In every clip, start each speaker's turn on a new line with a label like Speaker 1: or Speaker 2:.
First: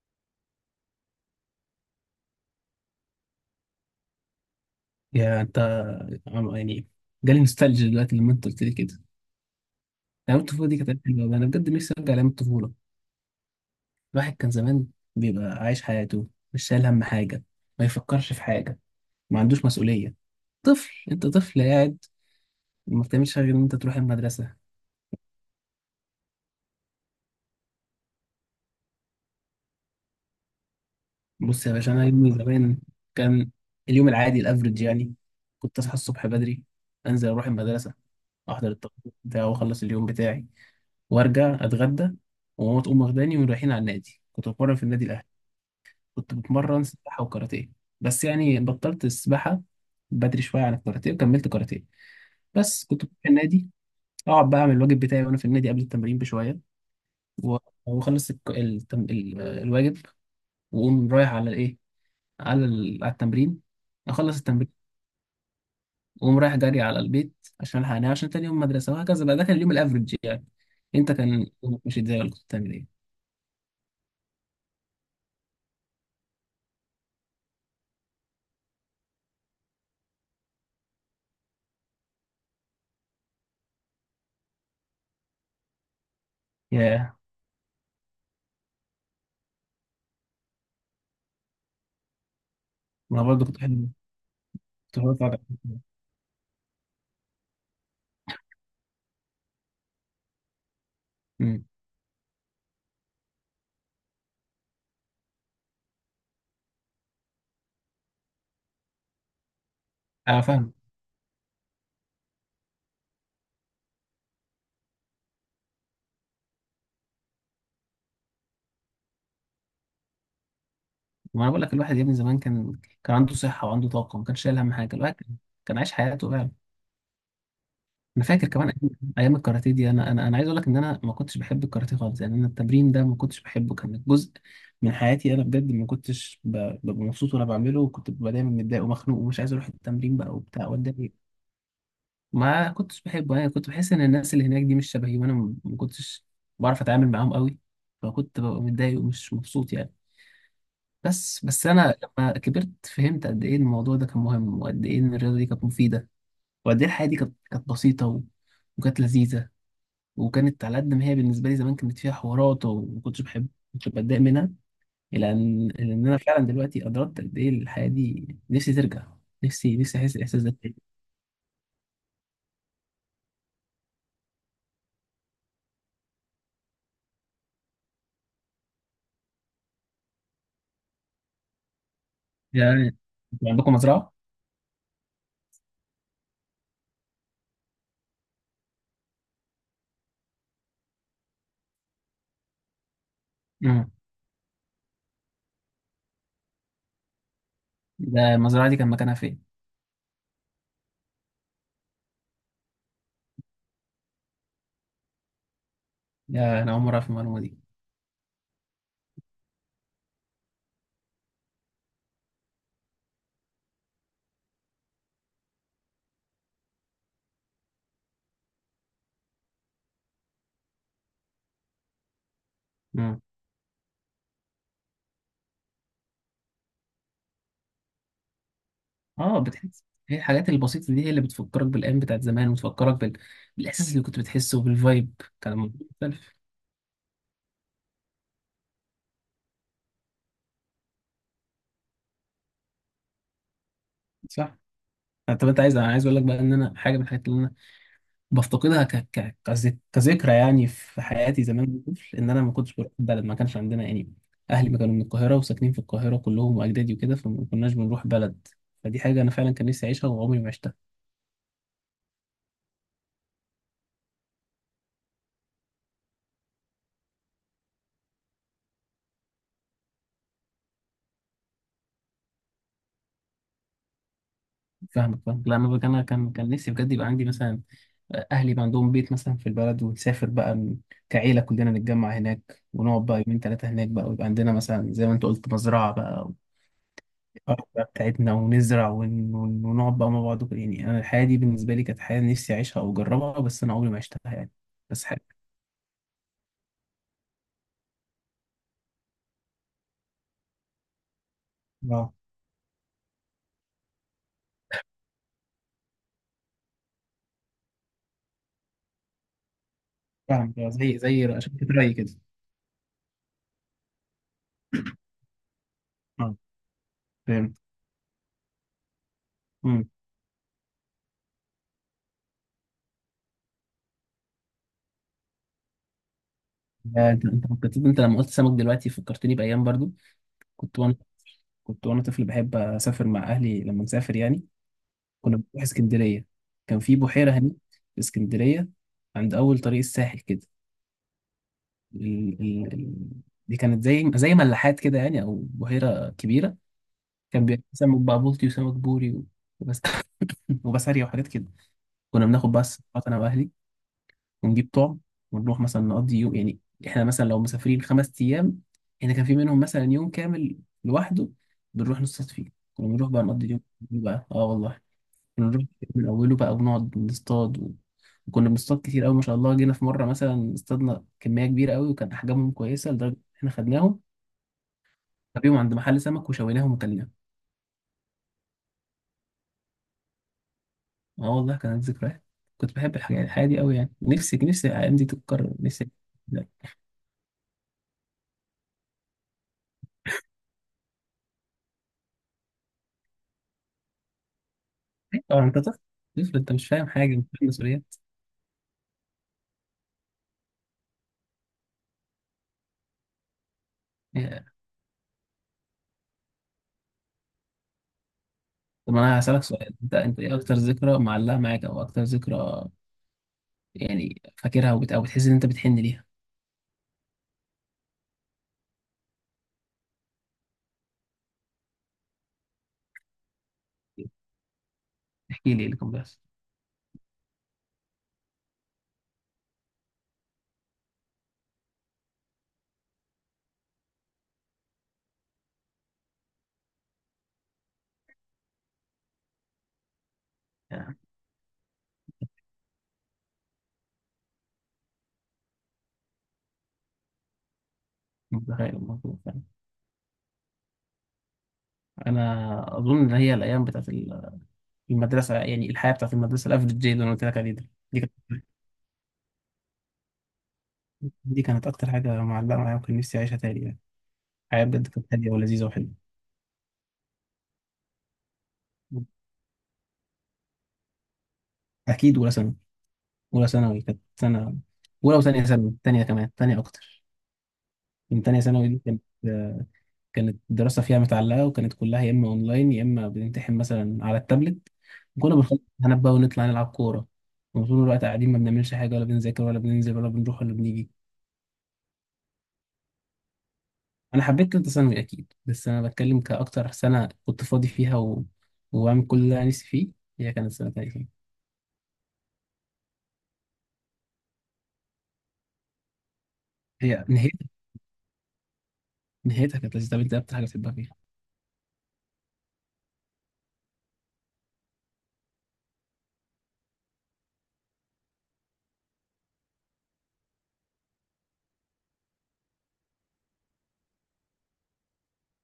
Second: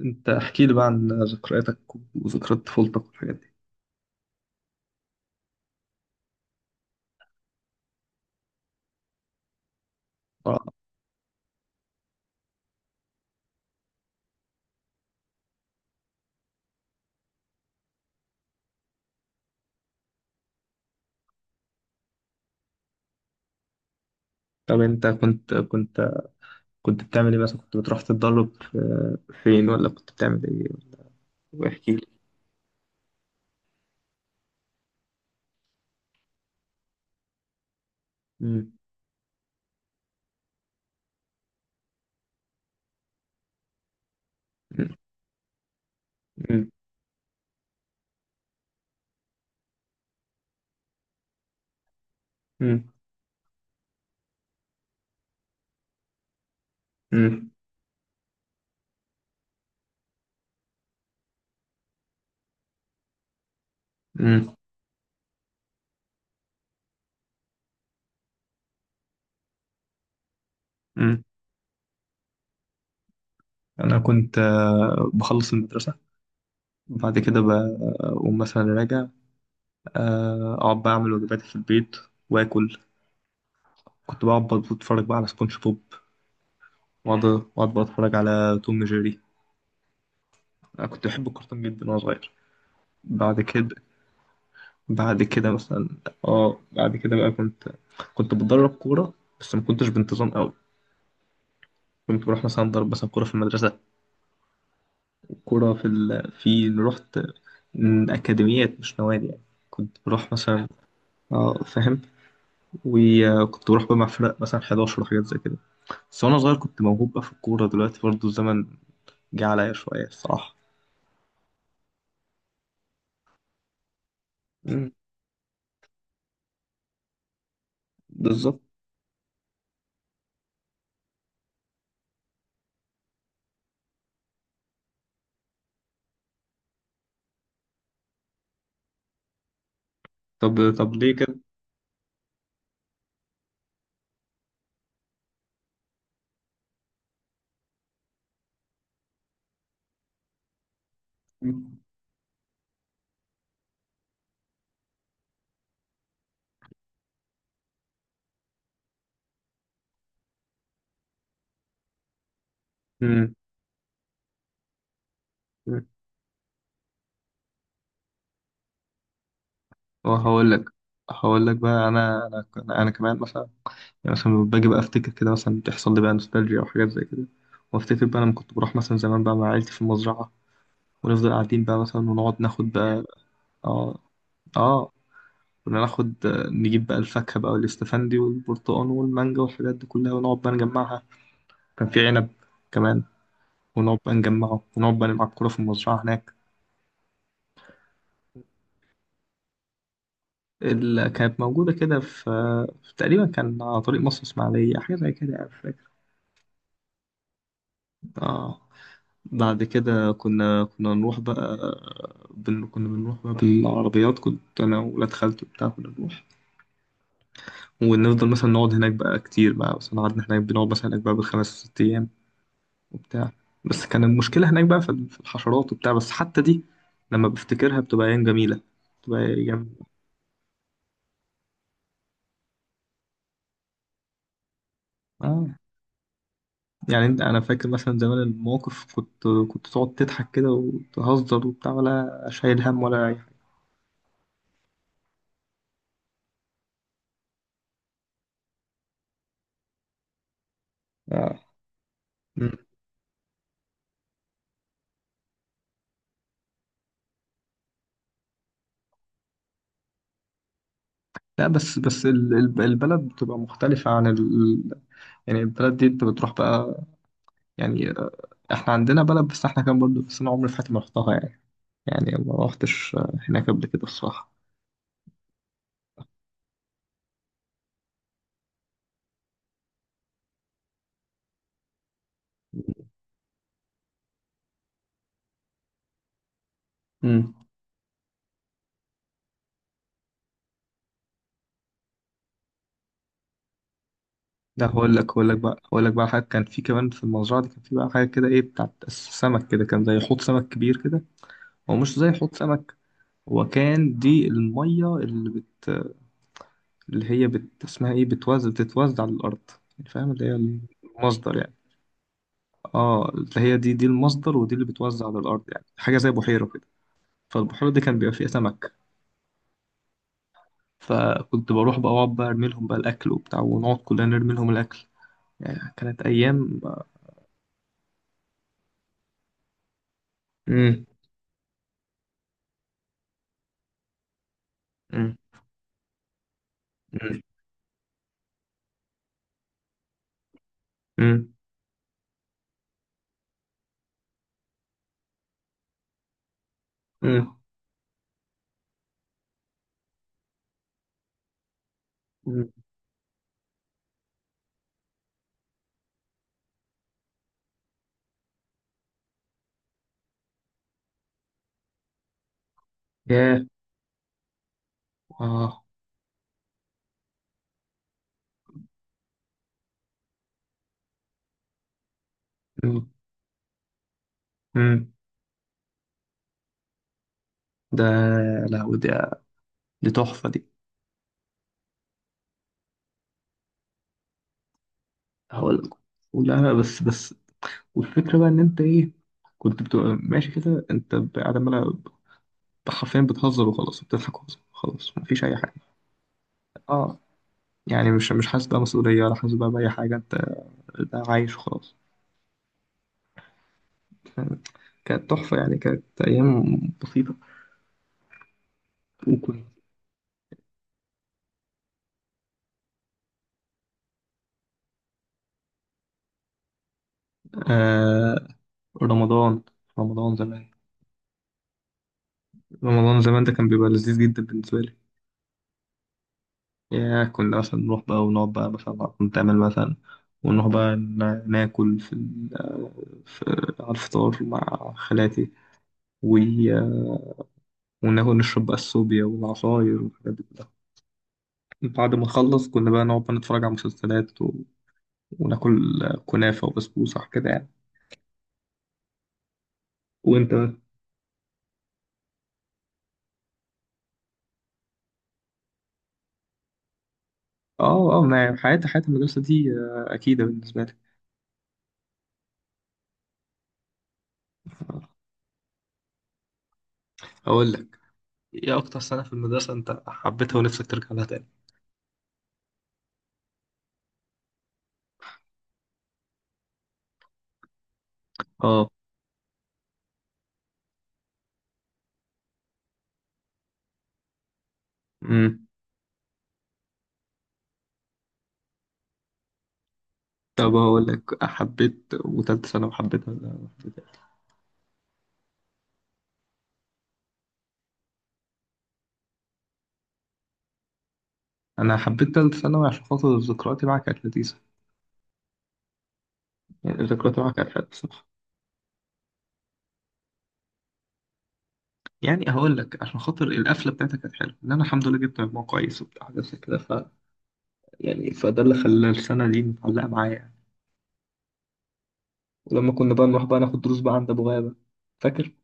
Speaker 1: انت احكي لي بقى عن ذكرياتك وذكريات طفولتك والحاجات دي.
Speaker 2: يا انت، يعني جالي نوستالجيا دلوقتي لما انت قلت لي كده. ايام
Speaker 1: آه.
Speaker 2: الطفوله دي كانت أيام حلوه أوي. انا بجد نفسي ارجع لايام الطفوله. الواحد كان زمان بيبقى عايش حياته، مش شايل هم حاجه، ما يفكرش في حاجه، ما عندوش مسؤوليه. طفل، انت طفل قاعد ما بتعملش غير ان انت تروح المدرسه.
Speaker 1: طب انت كنت بتعمل ايه مثلا؟ كنت بتروح تتدرب فين، ولا كنت بتعمل ايه؟
Speaker 2: بص يا
Speaker 1: واحكي
Speaker 2: باشا، انا
Speaker 1: لي.
Speaker 2: يومي زمان كان اليوم العادي الافريج يعني كنت اصحى الصبح بدري، انزل اروح المدرسه، احضر
Speaker 1: مم.
Speaker 2: التقرير بتاعي واخلص اليوم بتاعي، وارجع اتغدى، وماما تقوم واخداني ورايحين على النادي. كنت بتمرن في
Speaker 1: مم.
Speaker 2: النادي الاهلي. كنت
Speaker 1: مم.
Speaker 2: بتمرن سباحة وكاراتيه، بس يعني بطلت السباحة بدري شوية عن الكاراتيه، وكملت كاراتيه. بس كنت بروح النادي أقعد بقى أعمل الواجب بتاعي وأنا في النادي قبل التمرين بشوية،
Speaker 1: مم.
Speaker 2: و- وأخلص الواجب، وأقوم رايح على الإيه، على التمرين، أخلص
Speaker 1: مم.
Speaker 2: التمرين وأقوم رايح جري على البيت عشان ألحق أنام عشان تاني يوم مدرسة، وهكذا بقى. ده كان اليوم الأفريج يعني. أنت
Speaker 1: مم.
Speaker 2: كان يومك ماشي إزاي، ولا كنت بتعمل إيه؟
Speaker 1: انا كنت بخلص المدرسة، وبعد كده بقوم مثلا راجع. اقعد بقى اعمل واجباتي في البيت واكل. كنت بقعد بتفرج بقى على سبونج بوب،
Speaker 2: ياه.
Speaker 1: واقعد بتفرج على توم جيري. انا كنت بحب الكرتون جدا وانا صغير.
Speaker 2: ما أنا
Speaker 1: بعد
Speaker 2: برضه كنت
Speaker 1: كده
Speaker 2: بحب كنت بحب
Speaker 1: بعد
Speaker 2: أتفرج
Speaker 1: كده
Speaker 2: على-
Speaker 1: مثلا. اه، بعد كده بقى كنت بتدرب كورة، بس ما كنتش بانتظام قوي.
Speaker 2: أمم.
Speaker 1: كنت بروح مثلا ضرب مثلا كورة في المدرسة، كورة في رحت أكاديميات مش نوادي يعني. كنت بروح
Speaker 2: أنا
Speaker 1: مثلا.
Speaker 2: فاهم.
Speaker 1: اه، فاهم. وكنت بروح بقى مع فرق مثلا 11 وحاجات زي كده. بس وأنا صغير كنت موهوب بقى في الكورة، دلوقتي برضه الزمن جه عليا شوية الصراحة.
Speaker 2: ما بقول لك، الواحد يا ابني زمان كان عنده صحة وعنده طاقة، ما كانش شايل هم
Speaker 1: مم،
Speaker 2: حاجة. الواحد كان عايش حياته فعلا. أنا فاكر
Speaker 1: بالظبط.
Speaker 2: كمان أيام الكاراتيه دي. أنا عايز أقول لك إن أنا ما كنتش بحب الكاراتيه خالص يعني. أنا التمرين ده ما كنتش بحبه، كان جزء من حياتي. أنا بجد ما كنتش ببقى مبسوط وأنا بعمله، وكنت ببقى دايما متضايق ومخنوق ومش عايز أروح التمرين بقى وبتاع،
Speaker 1: طب
Speaker 2: وأتضايق.
Speaker 1: ليه كده؟
Speaker 2: ما كنتش بحبه يعني. كنت بحس إن الناس اللي هناك دي مش شبهي، وأنا ما كنتش بعرف أتعامل معاهم قوي، فكنت ببقى متضايق ومش مبسوط يعني. بس
Speaker 1: مم.
Speaker 2: انا لما كبرت فهمت قد ايه الموضوع ده كان مهم، وقد ايه ان الرياضه دي كانت مفيده، وقد ايه الحياه دي كانت بسيطه وكانت لذيذه. وكانت على قد ما هي بالنسبه لي زمان كانت فيها حوارات وما كنتش
Speaker 1: مم.
Speaker 2: بحب، كنت بتضايق منها، الى ان إلى ان انا فعلا دلوقتي ادركت قد ايه الحياه دي. نفسي ترجع، نفسي احس الاحساس
Speaker 1: وهقول
Speaker 2: ده
Speaker 1: لك
Speaker 2: تاني
Speaker 1: هقول لك بقى، أنا، أنا كمان مثلا، يعني مثلا لما باجي بقى افتكر كده مثلا تحصل لي بقى نوستالجيا او حاجات زي كده، وافتكر بقى لما كنت بروح مثلا زمان بقى مع عيلتي في المزرعة، ونفضل قاعدين بقى مثلا ونقعد ناخد
Speaker 2: يعني.
Speaker 1: بقى.
Speaker 2: انتوا عندكم
Speaker 1: اه.
Speaker 2: مزرعه؟
Speaker 1: اه. كنا ناخد، نجيب بقى الفاكهة بقى والاستفندي والبرتقال والمانجا والحاجات دي كلها ونقعد بقى نجمعها. كان في عنب كمان،
Speaker 2: امم.
Speaker 1: ونقعد بقى نجمعه، ونقعد بقى نلعب كورة في المزرعة هناك.
Speaker 2: ده المزرعه دي كان مكانها فين؟
Speaker 1: اللي كانت موجودة كده في تقريبا كان على طريق مصر إسماعيلية، حاجة زي كده يعني، مش فاكر.
Speaker 2: يا، انا اول مره اعرف المعلومه
Speaker 1: اه. بعد كده كنا نروح بقى. كنا بنروح بقى بالعربيات، كنت أنا وولاد خالتي وبتاع، كنا نروح ونفضل مثلا نقعد هناك بقى كتير بقى. بس قعدنا هناك، بنقعد مثلا هناك بقى بالخمس ست أيام
Speaker 2: دي.
Speaker 1: وبتاع. بس كان المشكلة هناك بقى في الحشرات وبتاع، بس حتى دي لما بفتكرها بتبقى أيام جميلة، بتبقى
Speaker 2: اه،
Speaker 1: أيام.
Speaker 2: بتحس هي الحاجات البسيطة دي هي اللي بتفكرك بالأيام بتاعت زمان، وتفكرك بالإحساس اللي كنت بتحسه وبالفايب.
Speaker 1: آه
Speaker 2: كان الموضوع مختلف.
Speaker 1: يعني أنا فاكر مثلا زمان المواقف، كنت تقعد تضحك كده وتهزر وبتاع، ولا شايل هم ولا أي حاجة.
Speaker 2: صح. طب انت عايز انا عايز اقول لك بقى ان انا حاجه من الحاجات اللي انا بفتقدها كذكرى يعني في
Speaker 1: آه.
Speaker 2: حياتي زمان وأنا طفل، ان انا ما كنتش بروح بلد. ما كانش عندنا يعني. اهلي ما كانوا من القاهره، وساكنين في القاهره كلهم واجدادي وكده، فما كناش بنروح بلد. فدي حاجه انا فعلا كان نفسي اعيشها وعمري ما عشتها.
Speaker 1: لا، بس البلد بتبقى مختلفة عن ال... يعني البلد دي انت بتروح بقى. يعني، احنا عندنا بلد بس احنا كان برضو، بس انا عمري في حياتي ما رحتها يعني. يعني ما رحتش، هناك قبل كده الصراحة.
Speaker 2: فاهمك. لا، انا كان نفسي بجد يبقى عندي مثلا، اهلي بقى عندهم بيت مثلا في البلد، ونسافر بقى كعيله كلنا نتجمع هناك، ونقعد بقى يومين ثلاثه هناك بقى، ويبقى عندنا مثلا زي ما انت قلت مزرعه بقى،
Speaker 1: امم.
Speaker 2: والارض بقى بتاعتنا، ونزرع ونقعد بقى مع بعض وكده. يعني انا الحياه دي بالنسبه لي كانت حياه نفسي اعيشها او اجربها، بس انا عمري ما عشتها يعني.
Speaker 1: لا،
Speaker 2: بس حاجه.
Speaker 1: هقول لك بقى حاجة. كان في كمان في المزرعة دي، كان في بقى حاجة كده ايه بتاعت السمك كده، كان زي حوض سمك كبير كده. هو مش زي
Speaker 2: اه
Speaker 1: حوض سمك. هو كان دي المية اللي بت، اللي هي بت اسمها ايه، بتوزع بتتوزع على الأرض، يعني فاهم اللي هي
Speaker 2: فاهم. زي،
Speaker 1: المصدر يعني.
Speaker 2: شركه رأي كده.
Speaker 1: اه، هي دي المصدر، ودي اللي بتوزع على الارض، يعني حاجه زي
Speaker 2: اه
Speaker 1: بحيره كده.
Speaker 2: فهمت.
Speaker 1: فالبحيره دي كان بيبقى فيها سمك.
Speaker 2: امم.
Speaker 1: فكنت بروح بقى اقعد بقى ارمي لهم بقى الاكل وبتاع، ونقعد كلنا نرمي لهم الاكل. يعني كانت ايام.
Speaker 2: آه، انت لما قلت سمك دلوقتي فكرتني بايام برضو. كنت
Speaker 1: امم.
Speaker 2: وانا كنت وانا طفل بحب اسافر مع اهلي لما نسافر يعني.
Speaker 1: امم.
Speaker 2: كنا بنروح اسكندرية. كان في
Speaker 1: امم.
Speaker 2: بحيرة هناك في اسكندرية، عند أول طريق الساحل كده. ال... ال... ال... دي كانت زي، ملاحات كده يعني أو بحيرة كبيرة.
Speaker 1: امم.
Speaker 2: كان بيبقى فيه سمك بقى، بلطي وسمك بوري وبس وبسارية وحاجات كده. كنا
Speaker 1: امم.
Speaker 2: بناخد بقى الصفحات أنا وأهلي، ونجيب طعم، ونروح مثلا نقضي يوم يعني. إحنا مثلا لو مسافرين خمس أيام، إحنا كان في منهم مثلا يوم كامل لوحده بنروح نصطاد فيه. كنا بنروح بقى نقضي
Speaker 1: ياه.
Speaker 2: اليوم بقى. اه والله، كنا نروح
Speaker 1: اه.
Speaker 2: الكتاب من أوله بقى، ونقعد نصطاد وكنا بنصطاد كتير أوي ما شاء الله. جينا في مرة مثلا اصطادنا كمية كبيرة أوي، وكان أحجامهم
Speaker 1: مم.
Speaker 2: كويسة لدرجة إن إحنا خدناهم
Speaker 1: مم.
Speaker 2: نبيهم عند محل سمك، وشويناهم وكلناهم.
Speaker 1: ده. لا، ودي، دي تحفة دي.
Speaker 2: آه والله كانت ذكريات. كنت بحب الحياة دي أوي يعني. نفسي الأيام دي تتكرر.
Speaker 1: هقول لك.
Speaker 2: نفسي. لا،
Speaker 1: لا، بس. والفكرة بقى ان انت ايه، كنت بتبقى ماشي كده انت قاعد عمال حرفيا بتهزر وخلاص، بتضحك وخلاص، خلاص مفيش اي
Speaker 2: طبعا
Speaker 1: حاجة.
Speaker 2: أنت طفل. طفل أنت، مش فاهم
Speaker 1: اه.
Speaker 2: حاجة، مش فاهم
Speaker 1: يعني
Speaker 2: مسؤوليات.
Speaker 1: مش حاسس بقى مسؤولية، ولا حاسس بقى بأي حاجة، انت عايش وخلاص. فاهم؟
Speaker 2: إيه.
Speaker 1: كانت تحفة يعني، كانت أيام بسيطة.
Speaker 2: طب أنا هسألك
Speaker 1: وكنت
Speaker 2: سؤال، أنت إيه أكتر ذكرى معلقة معاك، أو أكتر ذكرى يعني فاكرها أو بتحس إن أنت بتحن ليها.
Speaker 1: آه رمضان. رمضان زمان. رمضان زمان ده كان بيبقى لذيذ جدا بالنسبة لي.
Speaker 2: احكي لي إيه اللي كان بيحصل
Speaker 1: يا كنا مثلا نروح بقى ونقعد بقى مثلا نتعمل مثلا، ونروح بقى ناكل في على الفطار مع خالاتي. و- وناكل نشرب بقى الصوبيا والعصاير والحاجات دي كلها.
Speaker 2: يعني.
Speaker 1: بعد ما نخلص كنا بقى نقعد بقى نتفرج على مسلسلات، وناكل كنافة وبسبوسة كده يعني.
Speaker 2: مش متخيل الموضوع.
Speaker 1: وانت بقى.
Speaker 2: انا اظن ان هي الايام بتاعت المدرسه يعني، الحياه بتاعت المدرسه الافريج دي اللي انا قلت لك عليه ده.
Speaker 1: اه.
Speaker 2: دي
Speaker 1: اه،
Speaker 2: كانت
Speaker 1: ما حياة المدرسة دي، أكيدة بالنسبة لي.
Speaker 2: دي كانت اكتر حاجه معلقه معايا، وكان نفسي اعيشها تاني يعني. الحياه بجد كانت هاديه ولذيذه وحلوه.
Speaker 1: هقول لك، ايه اكتر سنة في المدرسة انت حبيتها ونفسك ترجع لها تاني؟
Speaker 2: اكيد اولى ثانوي. اولى ثانوي كانت سنه. اولى وثانيه ثانوي، ثانيه كمان ثانيه اكتر. من ثانيه ثانوي
Speaker 1: اه.
Speaker 2: دي كانت الدراسه فيها متعلقه، وكانت كلها يا اما اونلاين يا اما بنمتحن مثلا على التابلت. كنا
Speaker 1: امم.
Speaker 2: بنخلص امتحانات بقى، ونطلع نلعب كوره، وطول الوقت قاعدين ما بنعملش حاجه، ولا بنذاكر، ولا بننزل، ولا بنروح، ولا
Speaker 1: طب هقول
Speaker 2: بنيجي.
Speaker 1: لك، حبيت وتالتة ثانوي، حبيتها ولا حبيتها؟
Speaker 2: انا حبيت ثالثه ثانوي اكيد، بس انا بتكلم كاكتر سنه كنت فاضي فيها وعامل كل اللي انا نفسي فيه. هي كانت سنه تانية.
Speaker 1: أنا حبيت تالتة ثانوي عشان خاطر ذكرياتي معاك كانت لذيذة. يعني
Speaker 2: هي
Speaker 1: ذكرياتي معاك كانت
Speaker 2: نهايتها
Speaker 1: حلوة بصراحة.
Speaker 2: نهايتها كانت لذيذه. طب انت إيه اكتر حاجه بتحبها فيها؟
Speaker 1: يعني هقول لك، عشان خاطر القفلة بتاعتك كانت حلوة، إن أنا الحمد لله جبت مجموع كويس وبتاع حاجات زي كده. ف يعني، فده اللي خلى السنة دي متعلقة معايا. ولما كنا بقى نروح بقى ناخد دروس بقى عند ابو غابة، فاكر؟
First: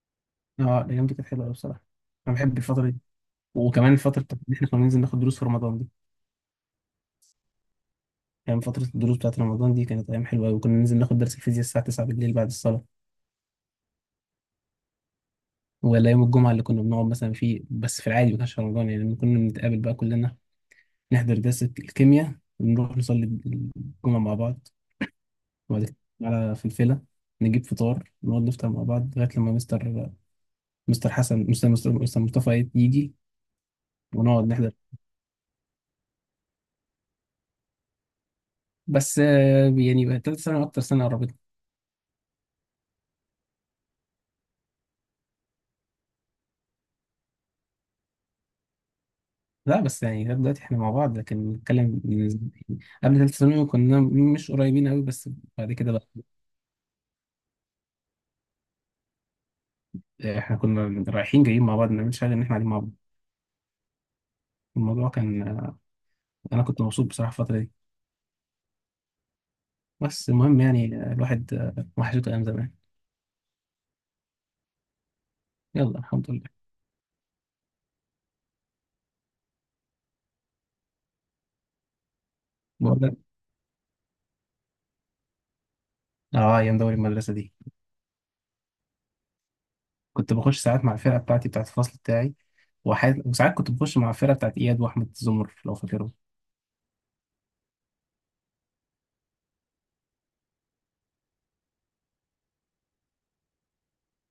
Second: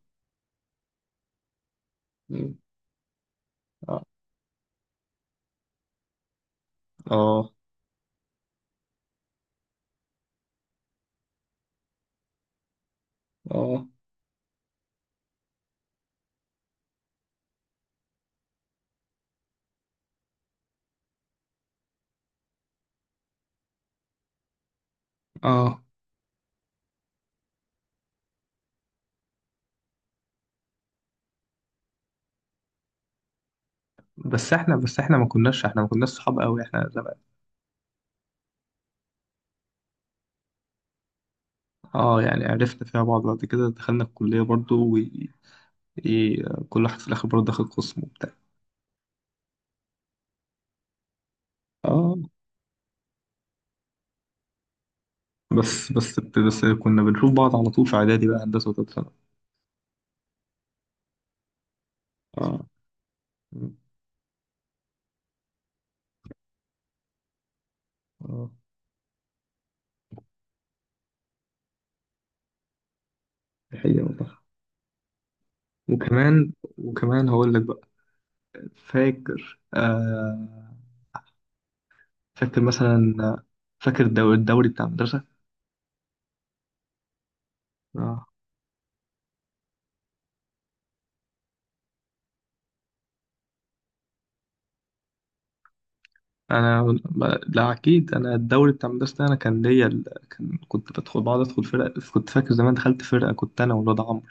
Speaker 2: اه، الايام دي كانت حلوه قوي بصراحه. انا
Speaker 1: مم.
Speaker 2: بحب الفتره دي، وكمان
Speaker 1: اه.
Speaker 2: الفتره بتاعت إن احنا كنا ننزل ناخد دروس في رمضان دي
Speaker 1: اه.
Speaker 2: يعني. فتره الدروس بتاعت رمضان دي كانت ايام حلوه قوي. وكنا ننزل ناخد درس الفيزياء الساعه 9 بالليل بعد الصلاه،
Speaker 1: اه.
Speaker 2: ولا يوم الجمعه اللي كنا بنقعد مثلا فيه بس في العادي، ما كانش في رمضان يعني. لما كنا بنتقابل بقى كلنا نحضر درس الكيمياء، ونروح نصلي الجمعه مع بعض،
Speaker 1: اه.
Speaker 2: وبعد كده على فلفلة نجيب فطار، نقعد نفطر مع بعض لغاية لما مستر حسن، مستر مصطفى يجي، ونقعد
Speaker 1: بس
Speaker 2: نحضر.
Speaker 1: احنا بس احنا ما كناش صحاب قوي احنا زمان.
Speaker 2: بس يعني بقى تالت ثانوي أكتر سنة قربتنا.
Speaker 1: اه، يعني عرفنا فيها بعض، بعد كده دخلنا الكلية برضو و إيه، كل واحد في الاخر برضو دخل قسم وبتاع.
Speaker 2: لا، بس يعني لغاية دلوقتي احنا مع بعض، لكن نتكلم
Speaker 1: اه،
Speaker 2: قبل تالت ثانوي كنا مش قريبين قوي بس. بعد
Speaker 1: بس
Speaker 2: كده بقى
Speaker 1: بس بس كنا بنشوف بعض على طول في اعدادي بقى، هندسة، وتالتة ثانوي.
Speaker 2: احنا كنا رايحين جايين مع بعض، ما بنعملش حاجة إن احنا
Speaker 1: اه.
Speaker 2: قاعدين مع بعض.
Speaker 1: مم.
Speaker 2: الموضوع كان، أنا كنت مبسوط بصراحة الفترة دي.
Speaker 1: اه،
Speaker 2: بس المهم يعني، الواحد وحشته أيام زمان.
Speaker 1: دي حقيقة والله.
Speaker 2: يلا الحمد
Speaker 1: وكمان
Speaker 2: لله.
Speaker 1: وكمان هقول لك بقى، فاكر. فاكر
Speaker 2: بقول لك،
Speaker 1: مثلا، فاكر الدوري بتاع المدرسة؟
Speaker 2: اه، ايام دوري المدرسه دي
Speaker 1: آه.
Speaker 2: كنت بخش ساعات مع الفرقة بتاعتي بتاعت الفصل بتاعي، وساعات كنت بخش مع الفرقة بتاعت إياد وأحمد زمر لو فاكرهم.
Speaker 1: أنا لا، أكيد أنا الدوري بتاع المدرسة ده أنا كان ليا ال... كنت بقعد أدخل فرق. كنت فاكر زمان دخلت فرقة كنت أنا والواد عمرو،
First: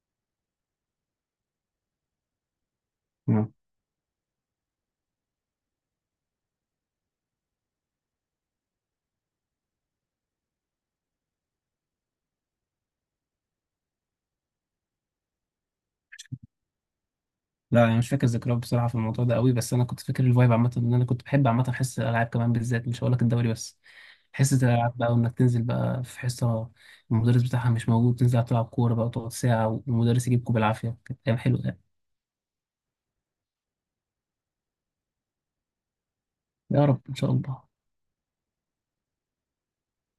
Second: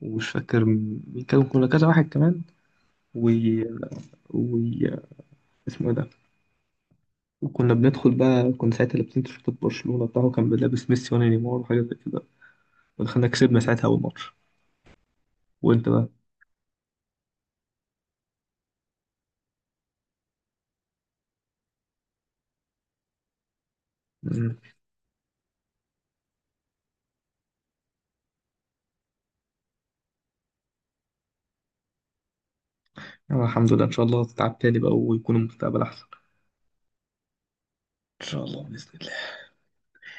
Speaker 1: ومش فاكر مين كان، كنا كذا واحد كمان و...
Speaker 2: نعم.
Speaker 1: و... اسمه إيه ده. وكنا بندخل بقى، كنا ساعتها لابسين تيشيرتات برشلونة، بتاعه كان لابس ميسي وأنا نيمار وحاجة زي كده. ودخلنا كسبنا ساعتها أول ماتش. وأنت بقى.
Speaker 2: لا، أنا مش فاكر ذكريات بصراحة في الموضوع ده قوي، بس أنا كنت فاكر الفايب عامة. إن أنا كنت بحب عامة حصة الألعاب كمان بالذات، مش هقول لك الدوري بس. حصة
Speaker 1: مم.
Speaker 2: الألعاب بقى، وإنك تنزل بقى في حصة المدرس بتاعها مش موجود، تنزل تلعب كورة بقى، تقعد ساعة والمدرس يجيبكوا بالعافية. كانت أيام حلوة يعني.
Speaker 1: الحمد لله. إن شاء الله تتعب تاني بقى ويكون المستقبل أحسن.
Speaker 2: يا رب إن شاء الله.
Speaker 1: إن شاء الله بإذن الله.